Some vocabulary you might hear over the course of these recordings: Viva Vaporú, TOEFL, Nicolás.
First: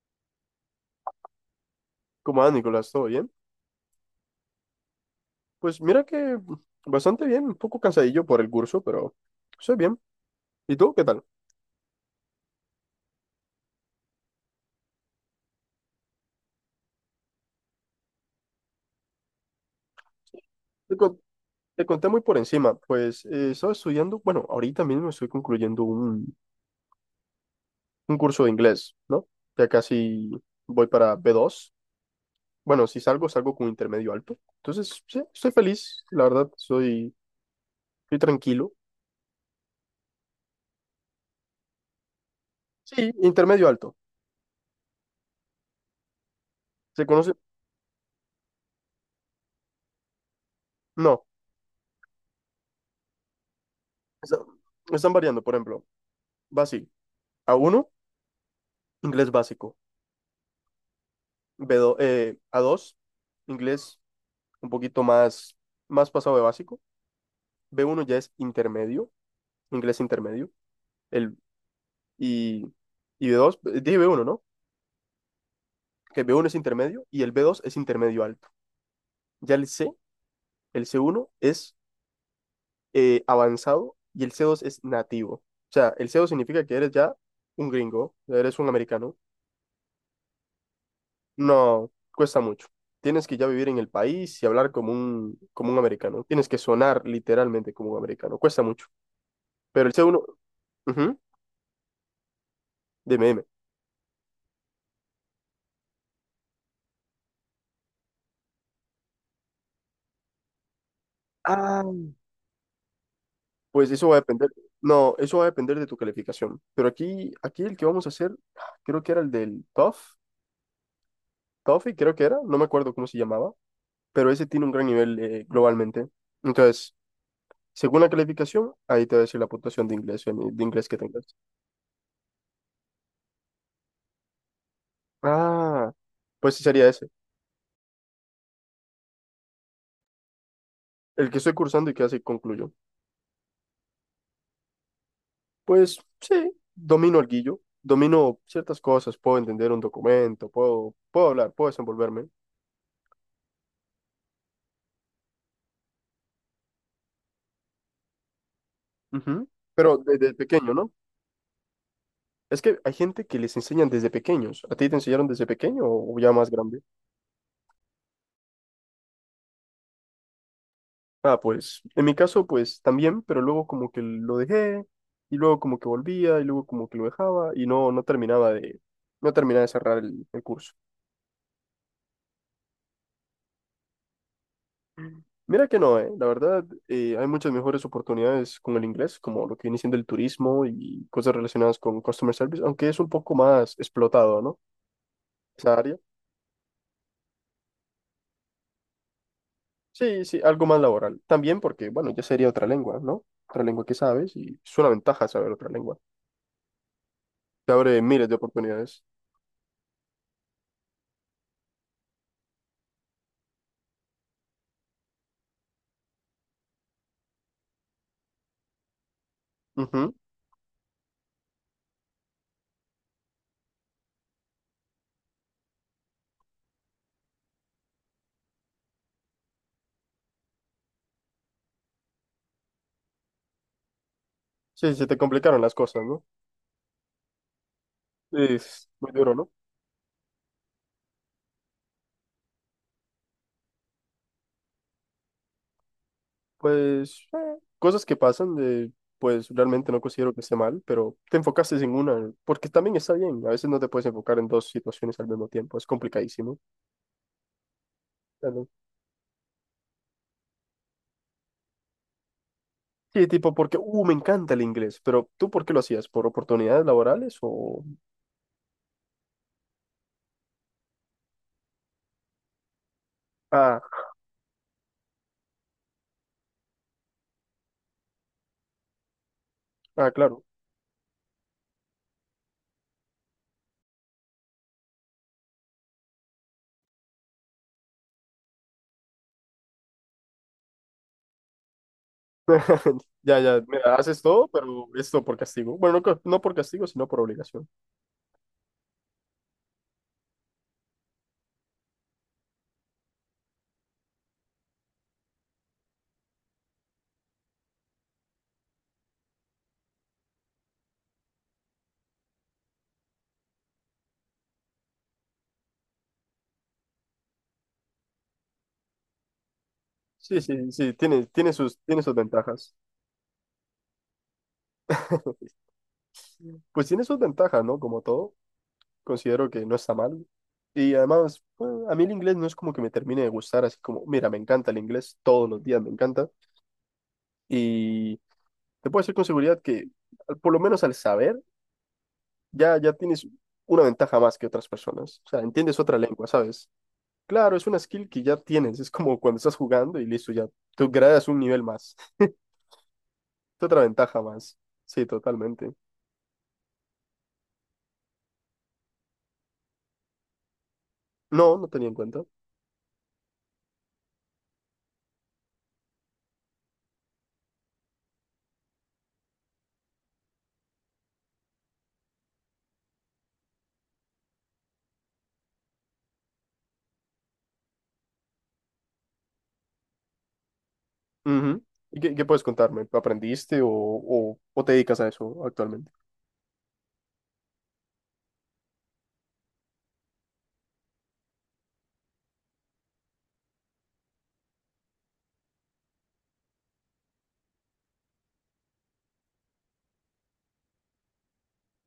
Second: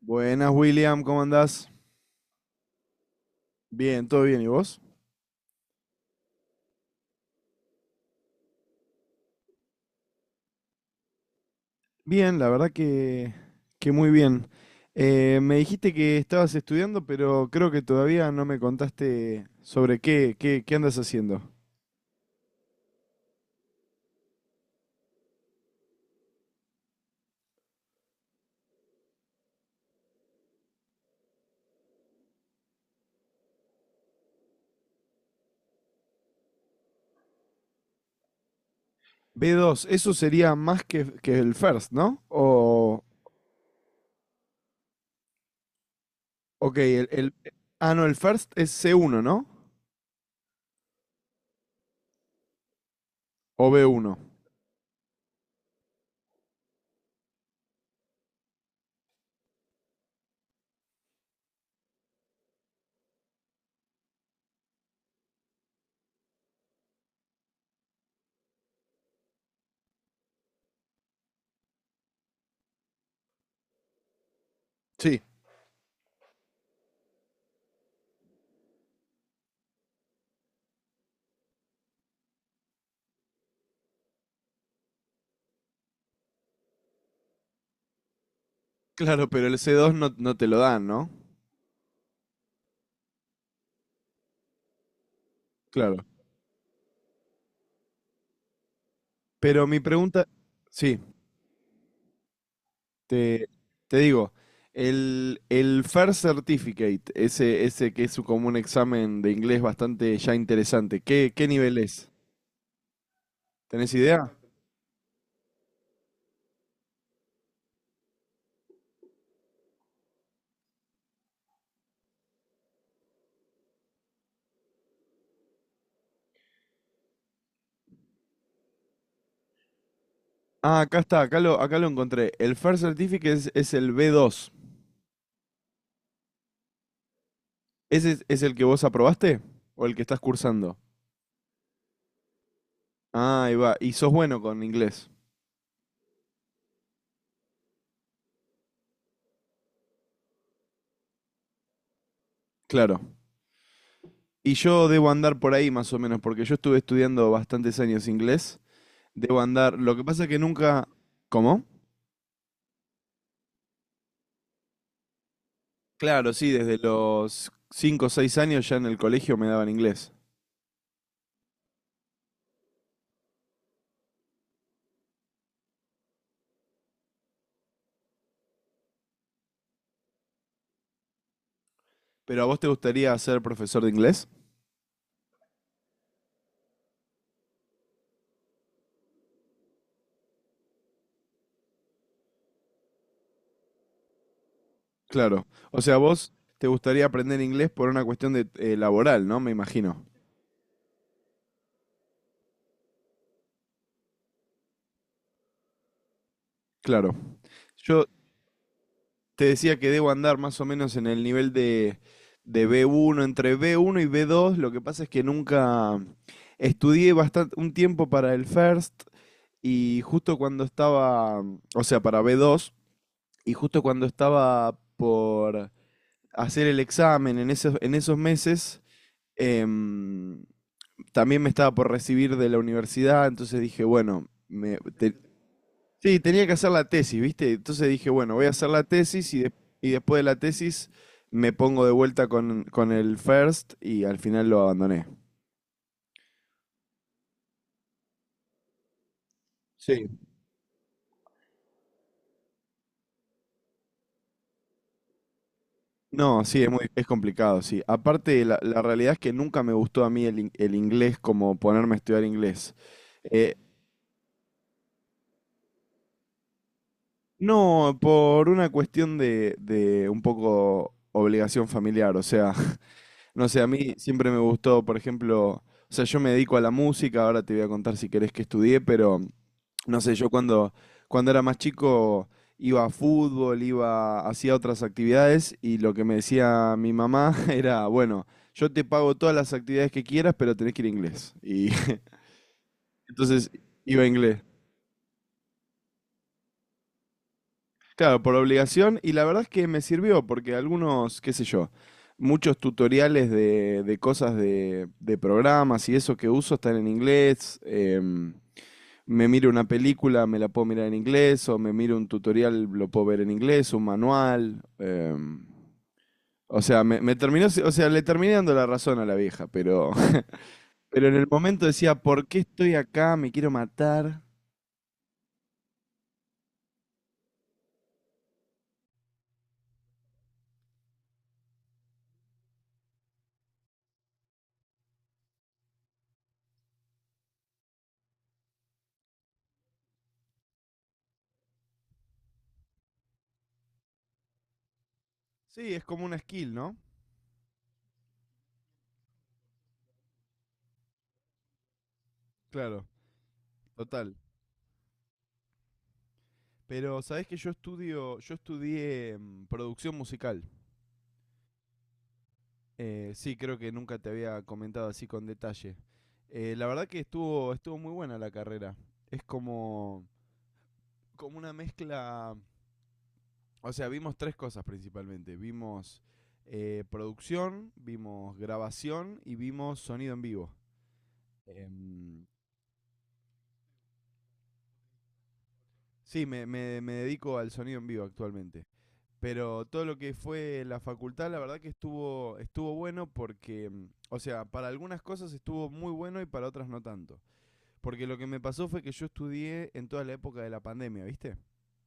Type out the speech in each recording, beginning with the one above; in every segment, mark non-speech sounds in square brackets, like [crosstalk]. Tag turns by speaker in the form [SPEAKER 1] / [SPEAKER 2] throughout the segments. [SPEAKER 1] Buenas, William, ¿cómo andás?
[SPEAKER 2] ¿Cómo va, Nicolás? ¿Todo bien?
[SPEAKER 1] Bien, todo bien, ¿y vos?
[SPEAKER 2] Pues mira que bastante bien, un poco cansadillo por el curso, pero estoy bien. ¿Y tú qué tal?
[SPEAKER 1] Bien, la verdad que muy bien. Me dijiste que estabas estudiando, pero creo que todavía no me contaste sobre qué
[SPEAKER 2] Te,
[SPEAKER 1] andas
[SPEAKER 2] con-
[SPEAKER 1] haciendo.
[SPEAKER 2] Te conté muy por encima, pues estaba estudiando, bueno, ahorita mismo estoy concluyendo un curso de inglés, ¿no? Ya casi voy para b dos. Bueno, si salgo, salgo con intermedio alto. Entonces, sí, estoy feliz, la verdad, estoy tranquilo.
[SPEAKER 1] B dos, eso sería más que el first, ¿no? O,
[SPEAKER 2] Sí, intermedio alto.
[SPEAKER 1] ok,
[SPEAKER 2] ¿Se conoce?
[SPEAKER 1] ah, no, el first es c uno, ¿no?
[SPEAKER 2] No,
[SPEAKER 1] O b uno.
[SPEAKER 2] está- Están variando, por ejemplo, va así, a uno, inglés básico. B dos, a dos, inglés un poquito más, más pasado de básico. B uno ya es intermedio, inglés intermedio. El, y, y b dos, dije b uno, ¿no?
[SPEAKER 1] Sí,
[SPEAKER 2] Que el b uno es intermedio y el b dos es intermedio alto. Ya el c uno es avanzado y el c dos es nativo. O sea, el c dos significa que eres ya un gringo, eres un americano.
[SPEAKER 1] claro, pero el c dos no, no te lo dan, ¿no?
[SPEAKER 2] No, cuesta mucho. Tienes que ya vivir en el país y hablar como un
[SPEAKER 1] Claro.
[SPEAKER 2] americano. Tienes que sonar literalmente como un americano. Cuesta mucho.
[SPEAKER 1] Pero mi
[SPEAKER 2] Pero el C1,
[SPEAKER 1] pregunta, sí.
[SPEAKER 2] ujú, dime, dime.
[SPEAKER 1] Te, te digo, el FAIR Certificate, ese que es como un examen de inglés bastante ya interesante, ¿qué, qué nivel
[SPEAKER 2] Ah,
[SPEAKER 1] es?
[SPEAKER 2] Pues
[SPEAKER 1] ¿Tenés
[SPEAKER 2] eso va a
[SPEAKER 1] idea?
[SPEAKER 2] depender. No, eso va a depender de tu calificación. Pero aquí el que vamos a hacer, creo que era el del Toefl. TOEFL creo que era, no me acuerdo cómo se llamaba, pero ese tiene un gran nivel globalmente. Entonces, según la calificación, ahí te va a decir la puntuación de inglés, eh, de
[SPEAKER 1] Ah,
[SPEAKER 2] inglés que
[SPEAKER 1] acá está,
[SPEAKER 2] tengas.
[SPEAKER 1] acá lo encontré. El FAIR Certificate es el b dos.
[SPEAKER 2] Ah, pues sí sería ese,
[SPEAKER 1] ¿Ese es el que vos aprobaste? ¿O el que estás cursando?
[SPEAKER 2] el que estoy cursando y que así concluyo.
[SPEAKER 1] Ah, ahí va. Y sos bueno con inglés.
[SPEAKER 2] Pues sí, domino el guillo, domino ciertas cosas, puedo entender un documento, puedo hablar, puedo desenvolverme.
[SPEAKER 1] Claro. Y yo debo andar por ahí más o menos, porque yo estuve estudiando bastantes años inglés. Debo
[SPEAKER 2] Ujú.
[SPEAKER 1] andar. Lo
[SPEAKER 2] Pero
[SPEAKER 1] que pasa es
[SPEAKER 2] desde
[SPEAKER 1] que
[SPEAKER 2] pequeño,
[SPEAKER 1] nunca.
[SPEAKER 2] ¿no?
[SPEAKER 1] ¿Cómo?
[SPEAKER 2] Es que hay gente que les enseñan desde pequeños. ¿A ti te enseñaron desde pequeño o
[SPEAKER 1] Claro,
[SPEAKER 2] ya
[SPEAKER 1] sí,
[SPEAKER 2] más
[SPEAKER 1] desde
[SPEAKER 2] grande?
[SPEAKER 1] los 5, o 6 años ya en el colegio me daban inglés.
[SPEAKER 2] Ah, pues en mi caso, pues también, pero luego como que lo dejé y luego como que volvía y luego como que lo dejaba y no terminaba no terminaba de cerrar el curso.
[SPEAKER 1] ¿Pero a vos te gustaría ser profesor de inglés?
[SPEAKER 2] Mira que no, ¿eh? La verdad, hay muchas mejores oportunidades con el inglés, como lo que viene siendo el turismo y cosas relacionadas con customer service, aunque es un poco más explotado, ¿no?
[SPEAKER 1] Claro.
[SPEAKER 2] Esa
[SPEAKER 1] O
[SPEAKER 2] área.
[SPEAKER 1] sea, vos te gustaría aprender inglés por una cuestión de laboral, ¿no? Me imagino.
[SPEAKER 2] Sí, sí, algo más laboral. También porque, bueno, ya sería otra lengua, ¿no? Otra lengua que sabes y es una ventaja saber otra lengua.
[SPEAKER 1] Claro.
[SPEAKER 2] Te abre
[SPEAKER 1] Yo
[SPEAKER 2] miles de oportunidades.
[SPEAKER 1] te decía que debo andar más o menos en el nivel de b uno entre b uno y b dos. Lo que pasa es que nunca estudié bastante un tiempo para el First y
[SPEAKER 2] Ujú.
[SPEAKER 1] justo cuando estaba, o sea, para b dos y justo cuando estaba por hacer el examen en esos meses. em, también me estaba por recibir de la universidad, entonces dije, bueno,
[SPEAKER 2] Sí, se te complicaron las cosas,
[SPEAKER 1] sí,
[SPEAKER 2] ¿no?
[SPEAKER 1] tenía que hacer la tesis, ¿viste? Entonces dije, bueno, voy a hacer la
[SPEAKER 2] Es muy
[SPEAKER 1] tesis
[SPEAKER 2] duro, ¿no?
[SPEAKER 1] y después de la tesis me pongo de vuelta con el first y al final lo abandoné.
[SPEAKER 2] Pues cosas que pasan, de, pues realmente no
[SPEAKER 1] Sí.
[SPEAKER 2] considero que esté mal, pero te enfocaste en una, porque también está bien. A veces no te puedes enfocar en dos situaciones al mismo tiempo, es
[SPEAKER 1] No,
[SPEAKER 2] complicadísimo.
[SPEAKER 1] sí, es complicado, sí. Aparte, la,
[SPEAKER 2] Claro.
[SPEAKER 1] la realidad es que nunca me gustó a mí el inglés como ponerme a estudiar inglés.
[SPEAKER 2] Sí, tipo
[SPEAKER 1] Eh,
[SPEAKER 2] porque, me encanta el inglés, pero ¿tú por qué lo hacías? ¿Por oportunidades laborales o...?
[SPEAKER 1] No, por una cuestión de un poco obligación familiar, o sea, [laughs] no sé, a
[SPEAKER 2] Ah,
[SPEAKER 1] mí siempre me gustó, por ejemplo, o sea, yo me dedico a la música, ahora te voy a contar si querés que estudié, pero no sé, yo
[SPEAKER 2] claro.
[SPEAKER 1] cuando era más chico iba a fútbol, iba, hacía otras actividades y lo que me decía mi mamá [laughs] era, bueno, yo te pago todas las actividades que quieras, pero tenés que ir a inglés. Y
[SPEAKER 2] [laughs]
[SPEAKER 1] [laughs] entonces
[SPEAKER 2] Ya, mira,
[SPEAKER 1] iba a
[SPEAKER 2] haces
[SPEAKER 1] inglés.
[SPEAKER 2] todo, pero esto por castigo. Bueno, no por castigo, sino por obligación.
[SPEAKER 1] Claro, por obligación, y la verdad es que me sirvió, porque algunos, qué sé yo, muchos tutoriales de cosas de programas y eso que uso están en inglés. Me miro una película, me la puedo mirar en inglés, o me miro un tutorial, lo puedo ver en inglés, un manual. O sea, me terminó, o sea, le terminé dando la razón a la vieja, pero, [laughs]
[SPEAKER 2] Sí, sí, sí,
[SPEAKER 1] pero en el momento decía,
[SPEAKER 2] tiene sus
[SPEAKER 1] ¿por qué estoy
[SPEAKER 2] ventajas.
[SPEAKER 1] acá? Me quiero matar.
[SPEAKER 2] [laughs] Pues tiene sus ventajas, ¿no? Como todo, considero que no está mal. Y además, bueno, a mí el inglés no es como que me termine de gustar, así como, mira, me encanta el inglés, todos los días me encanta. Y te puedo decir con seguridad que, por lo menos al saber, ya tienes una ventaja más que otras personas. O sea,
[SPEAKER 1] Sí,
[SPEAKER 2] entiendes
[SPEAKER 1] es
[SPEAKER 2] otra
[SPEAKER 1] como una
[SPEAKER 2] lengua,
[SPEAKER 1] skill,
[SPEAKER 2] ¿sabes?
[SPEAKER 1] ¿no?
[SPEAKER 2] Claro, es una skill que ya tienes, es como cuando estás jugando y listo, ya tú gradas un nivel más, [laughs]
[SPEAKER 1] Claro,
[SPEAKER 2] otra
[SPEAKER 1] total.
[SPEAKER 2] ventaja más. Sí, totalmente.
[SPEAKER 1] Pero sabés que yo estudié producción musical.
[SPEAKER 2] No, no tenía en cuenta.
[SPEAKER 1] Sí, creo que nunca te había comentado así con detalle. La verdad que estuvo muy buena la carrera. Es como una mezcla. O sea, vimos tres cosas principalmente. Vimos producción, vimos grabación y vimos sonido en vivo.
[SPEAKER 2] Ujú. ¿Y qué
[SPEAKER 1] Em,
[SPEAKER 2] puedes contarme? ¿Aprendiste o te dedicas a eso actualmente?
[SPEAKER 1] sí, me dedico al sonido en vivo actualmente. Pero todo lo que fue la facultad, la verdad que estuvo bueno porque, o sea, para algunas cosas estuvo muy bueno y para otras no tanto. Porque lo que me pasó fue que yo estudié en toda la época de la pandemia, ¿viste?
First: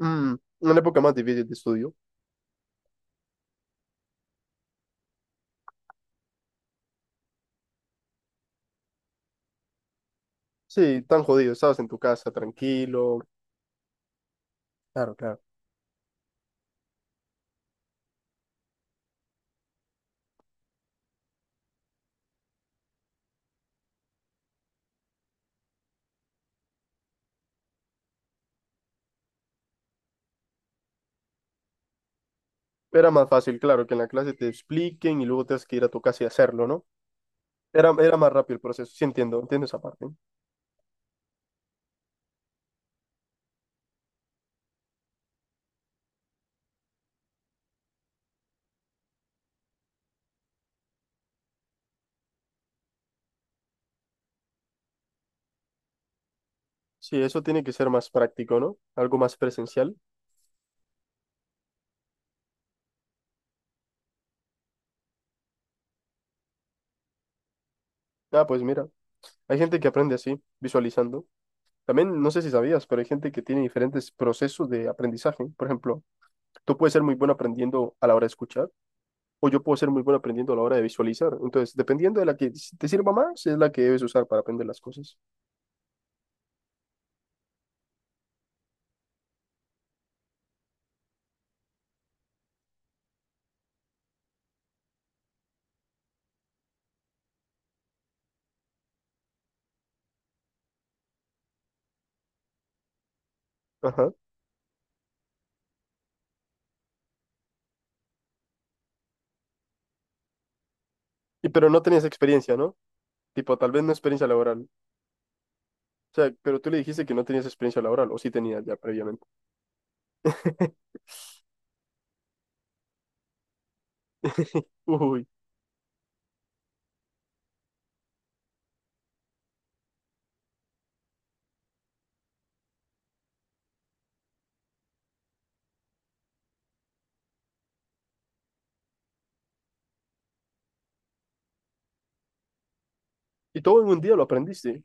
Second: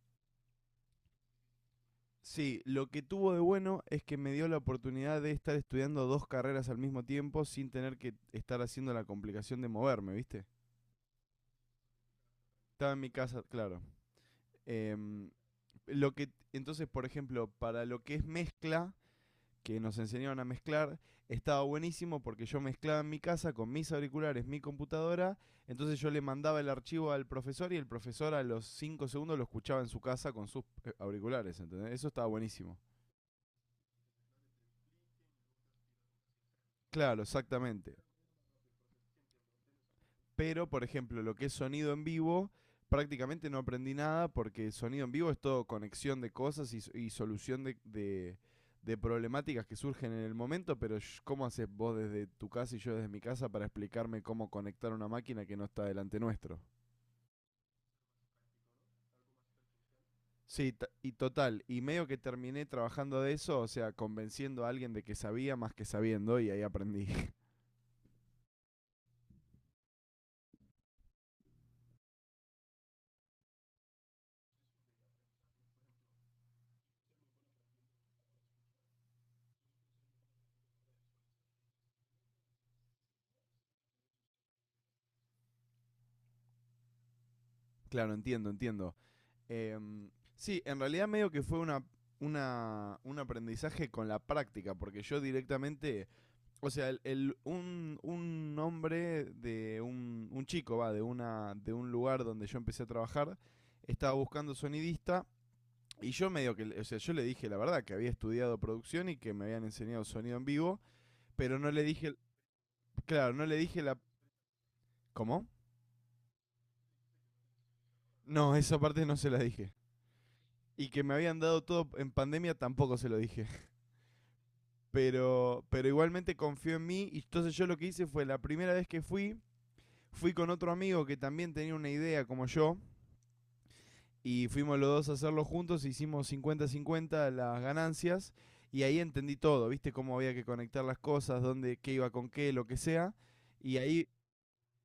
[SPEAKER 2] Mm, una época más difícil de estudio.
[SPEAKER 1] Sí, lo que tuvo de bueno es que me dio la oportunidad de estar estudiando dos carreras al mismo tiempo sin tener que estar haciendo la complicación de moverme, ¿viste?
[SPEAKER 2] Sí, tan jodido, estabas en tu casa
[SPEAKER 1] Estaba en mi
[SPEAKER 2] tranquilo.
[SPEAKER 1] casa, claro.
[SPEAKER 2] Claro,
[SPEAKER 1] Em,
[SPEAKER 2] claro.
[SPEAKER 1] entonces, por ejemplo, para lo que es mezcla, que nos enseñaron a mezclar, estaba buenísimo porque yo mezclaba en mi casa con mis auriculares, mi computadora, entonces yo le mandaba el archivo al profesor y el profesor a los 5 segundos lo escuchaba en su casa con sus auriculares, ¿entendés? Eso estaba buenísimo.
[SPEAKER 2] Era más fácil, claro, que en la clase te expliquen y luego tengas que ir a tu casa y hacerlo, ¿no?
[SPEAKER 1] Claro, exactamente.
[SPEAKER 2] Era más rápido el proceso, sí entiendo, entiendo esa parte.
[SPEAKER 1] Pero, por ejemplo, lo que es sonido en vivo, prácticamente no aprendí nada porque sonido en vivo es todo conexión de cosas y solución de problemáticas que surgen en el momento, pero ¿cómo haces vos desde tu casa y yo desde mi casa para explicarme cómo conectar una máquina que no está delante nuestro?
[SPEAKER 2] Sí, eso tiene que ser más práctico, ¿no? Algo más presencial.
[SPEAKER 1] Sí, y total, y medio que terminé trabajando de eso, o sea, convenciendo a alguien de que sabía más que sabiendo y ahí aprendí. [laughs]
[SPEAKER 2] Ah, pues mira. Hay gente que aprende así, visualizando. También, no sé si sabías, pero hay gente que tiene diferentes procesos de aprendizaje. Por ejemplo, tú puedes ser muy bueno aprendiendo a la hora de escuchar, o yo puedo ser muy bueno aprendiendo a la hora de visualizar. Entonces, dependiendo de la que te sirva más, es la que debes usar para aprender las cosas.
[SPEAKER 1] Claro, entiendo, entiendo. Em, sí, en realidad medio que fue un aprendizaje con la práctica, porque yo directamente, o sea, un hombre de un chico, va, de un lugar donde yo empecé a trabajar,
[SPEAKER 2] Ajá.
[SPEAKER 1] estaba buscando sonidista. Y yo medio que, o sea, yo le dije la verdad que había estudiado producción y que me habían enseñado sonido en vivo,
[SPEAKER 2] Y
[SPEAKER 1] pero
[SPEAKER 2] pero
[SPEAKER 1] no le
[SPEAKER 2] no tenías
[SPEAKER 1] dije,
[SPEAKER 2] experiencia, ¿no?
[SPEAKER 1] claro, no le
[SPEAKER 2] Tipo, tal
[SPEAKER 1] dije
[SPEAKER 2] vez no
[SPEAKER 1] la.
[SPEAKER 2] experiencia laboral.
[SPEAKER 1] ¿Cómo?
[SPEAKER 2] O sea, pero tú le dijiste que no tenías experiencia laboral, o sí
[SPEAKER 1] No,
[SPEAKER 2] tenías ya
[SPEAKER 1] esa parte no
[SPEAKER 2] previamente.
[SPEAKER 1] se la dije. Y
[SPEAKER 2] [laughs]
[SPEAKER 1] que me habían dado todo en pandemia tampoco se lo dije.
[SPEAKER 2] Uy.
[SPEAKER 1] Pero igualmente confió en mí. Y entonces yo lo que hice fue la primera vez que fui con otro amigo que también tenía una idea como yo. Y fuimos los dos a hacerlo juntos, hicimos 50/50 las ganancias. Y ahí entendí todo, viste cómo había que conectar las cosas, dónde, qué iba con qué, lo que sea.
[SPEAKER 2] Y
[SPEAKER 1] Y
[SPEAKER 2] todo en un
[SPEAKER 1] ahí,
[SPEAKER 2] día lo aprendiste.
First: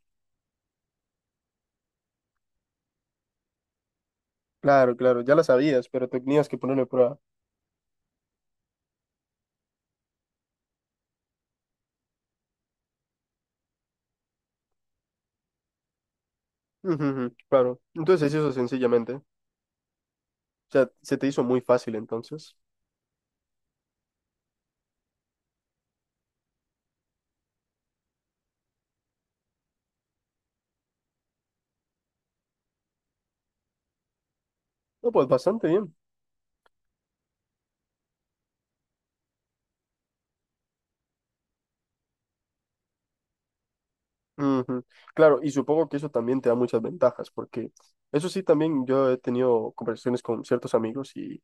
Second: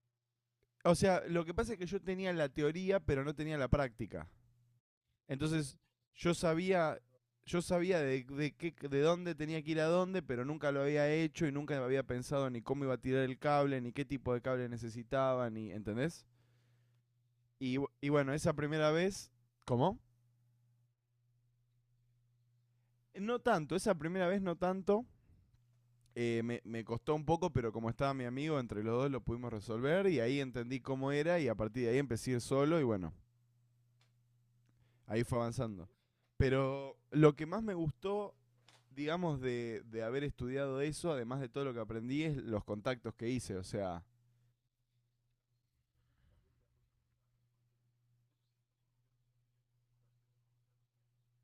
[SPEAKER 1] o sea, lo que pasa es que yo tenía la teoría, pero no tenía la práctica.
[SPEAKER 2] Claro, claro, ya la
[SPEAKER 1] Entonces,
[SPEAKER 2] sabías, pero
[SPEAKER 1] yo
[SPEAKER 2] tenías que ponerlo a
[SPEAKER 1] sabía,
[SPEAKER 2] prueba.
[SPEAKER 1] yo sabía de dónde tenía que ir a dónde, pero nunca lo había hecho y nunca había pensado ni cómo iba a tirar el cable, ni qué tipo de cable necesitaba, ni, ¿entendés?
[SPEAKER 2] Ujú, ujú,
[SPEAKER 1] Y,
[SPEAKER 2] claro.
[SPEAKER 1] y bueno,
[SPEAKER 2] Entonces eso
[SPEAKER 1] esa primera
[SPEAKER 2] sencillamente. O
[SPEAKER 1] vez. ¿Cómo?
[SPEAKER 2] sea, se te hizo muy fácil entonces.
[SPEAKER 1] No tanto, esa primera vez no tanto. Me costó un poco, pero como estaba mi amigo, entre los dos lo pudimos resolver y ahí entendí cómo era y a partir de ahí empecé a ir solo y bueno,
[SPEAKER 2] No,
[SPEAKER 1] ahí
[SPEAKER 2] pues
[SPEAKER 1] fue
[SPEAKER 2] bastante
[SPEAKER 1] avanzando.
[SPEAKER 2] bien.
[SPEAKER 1] Pero lo que más me gustó, digamos, de haber estudiado eso, además de todo lo que aprendí, es los contactos que hice. O sea,
[SPEAKER 2] Ujú, claro, y supongo que eso también te da muchas ventajas, porque eso sí, también yo he tenido conversaciones con ciertos amigos y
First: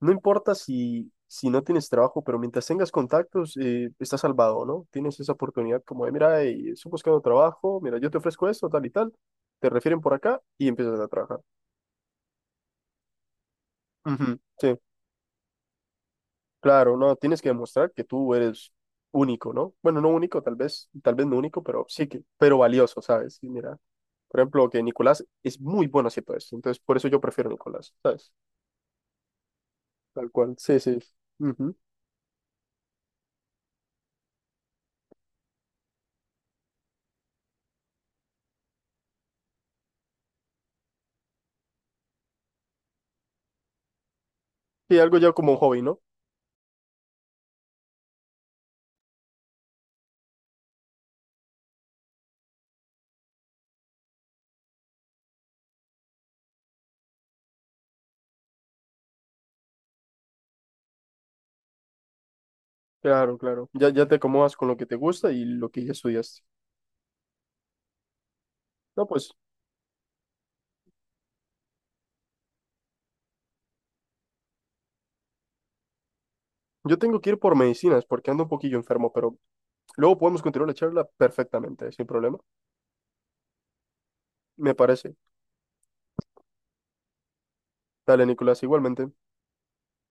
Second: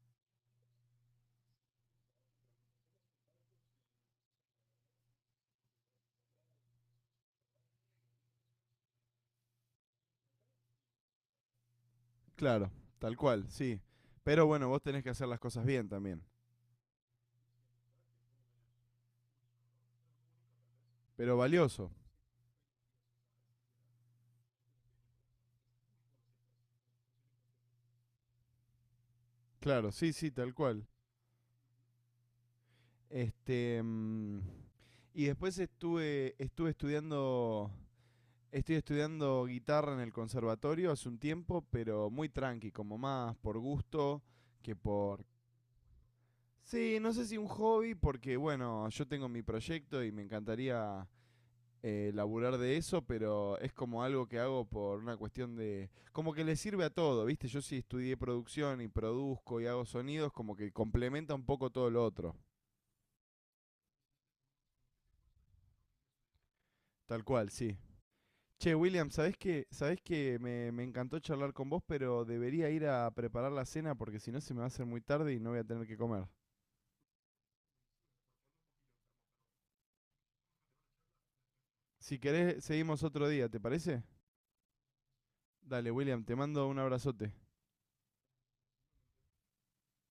[SPEAKER 2] no importa si no tienes trabajo, pero mientras tengas contactos, estás salvado, ¿no? Tienes esa oportunidad como de, mira, estoy buscando trabajo, mira, yo te ofrezco esto, tal y tal, te refieren por acá y empiezas a trabajar.
[SPEAKER 1] claro, tal cual, sí.
[SPEAKER 2] Ujú,
[SPEAKER 1] Pero bueno,
[SPEAKER 2] sí,
[SPEAKER 1] vos tenés que hacer las cosas bien también.
[SPEAKER 2] claro, no, tienes que demostrar que tú eres único, ¿no? Bueno, no único, tal vez
[SPEAKER 1] Pero
[SPEAKER 2] no único, pero
[SPEAKER 1] valioso,
[SPEAKER 2] sí que, pero valioso, ¿sabes? Y mira, por ejemplo, que Nicolás es muy bueno haciendo esto, entonces por eso yo prefiero a Nicolás, ¿sabes?
[SPEAKER 1] claro, sí, sí,
[SPEAKER 2] Tal
[SPEAKER 1] tal
[SPEAKER 2] cual, sí,
[SPEAKER 1] cual.
[SPEAKER 2] sí. Ujú.
[SPEAKER 1] Este. Y después estuve estudiando. Estoy estudiando guitarra en el conservatorio hace un tiempo, pero muy tranqui, como más por gusto que
[SPEAKER 2] Y algo
[SPEAKER 1] por.
[SPEAKER 2] ya como un hobby, ¿no?
[SPEAKER 1] Sí, no sé si un hobby, porque bueno, yo tengo mi proyecto y me encantaría laburar de eso, pero es como algo que hago por una cuestión de. Como que le sirve a todo, ¿viste? Yo sí estudié producción y produzco y hago sonidos, como que complementa un poco todo lo otro.
[SPEAKER 2] Claro, claro. Ya te acomodas con lo que te gusta y lo que ya estudiaste.
[SPEAKER 1] Tal cual, sí. Che,
[SPEAKER 2] No,
[SPEAKER 1] William,
[SPEAKER 2] pues
[SPEAKER 1] ¿ sabés que me encantó charlar con vos, pero debería ir a preparar la cena porque si no se me va a hacer muy tarde y no voy a tener que comer.
[SPEAKER 2] yo tengo que ir por medicinas porque ando un poquillo enfermo, pero luego podemos continuar la charla perfectamente, sin
[SPEAKER 1] Si
[SPEAKER 2] problema.
[SPEAKER 1] querés, seguimos otro día, ¿te parece?
[SPEAKER 2] Me parece.
[SPEAKER 1] Dale, William, te mando un abrazote.
[SPEAKER 2] Dale, Nicolás, igualmente.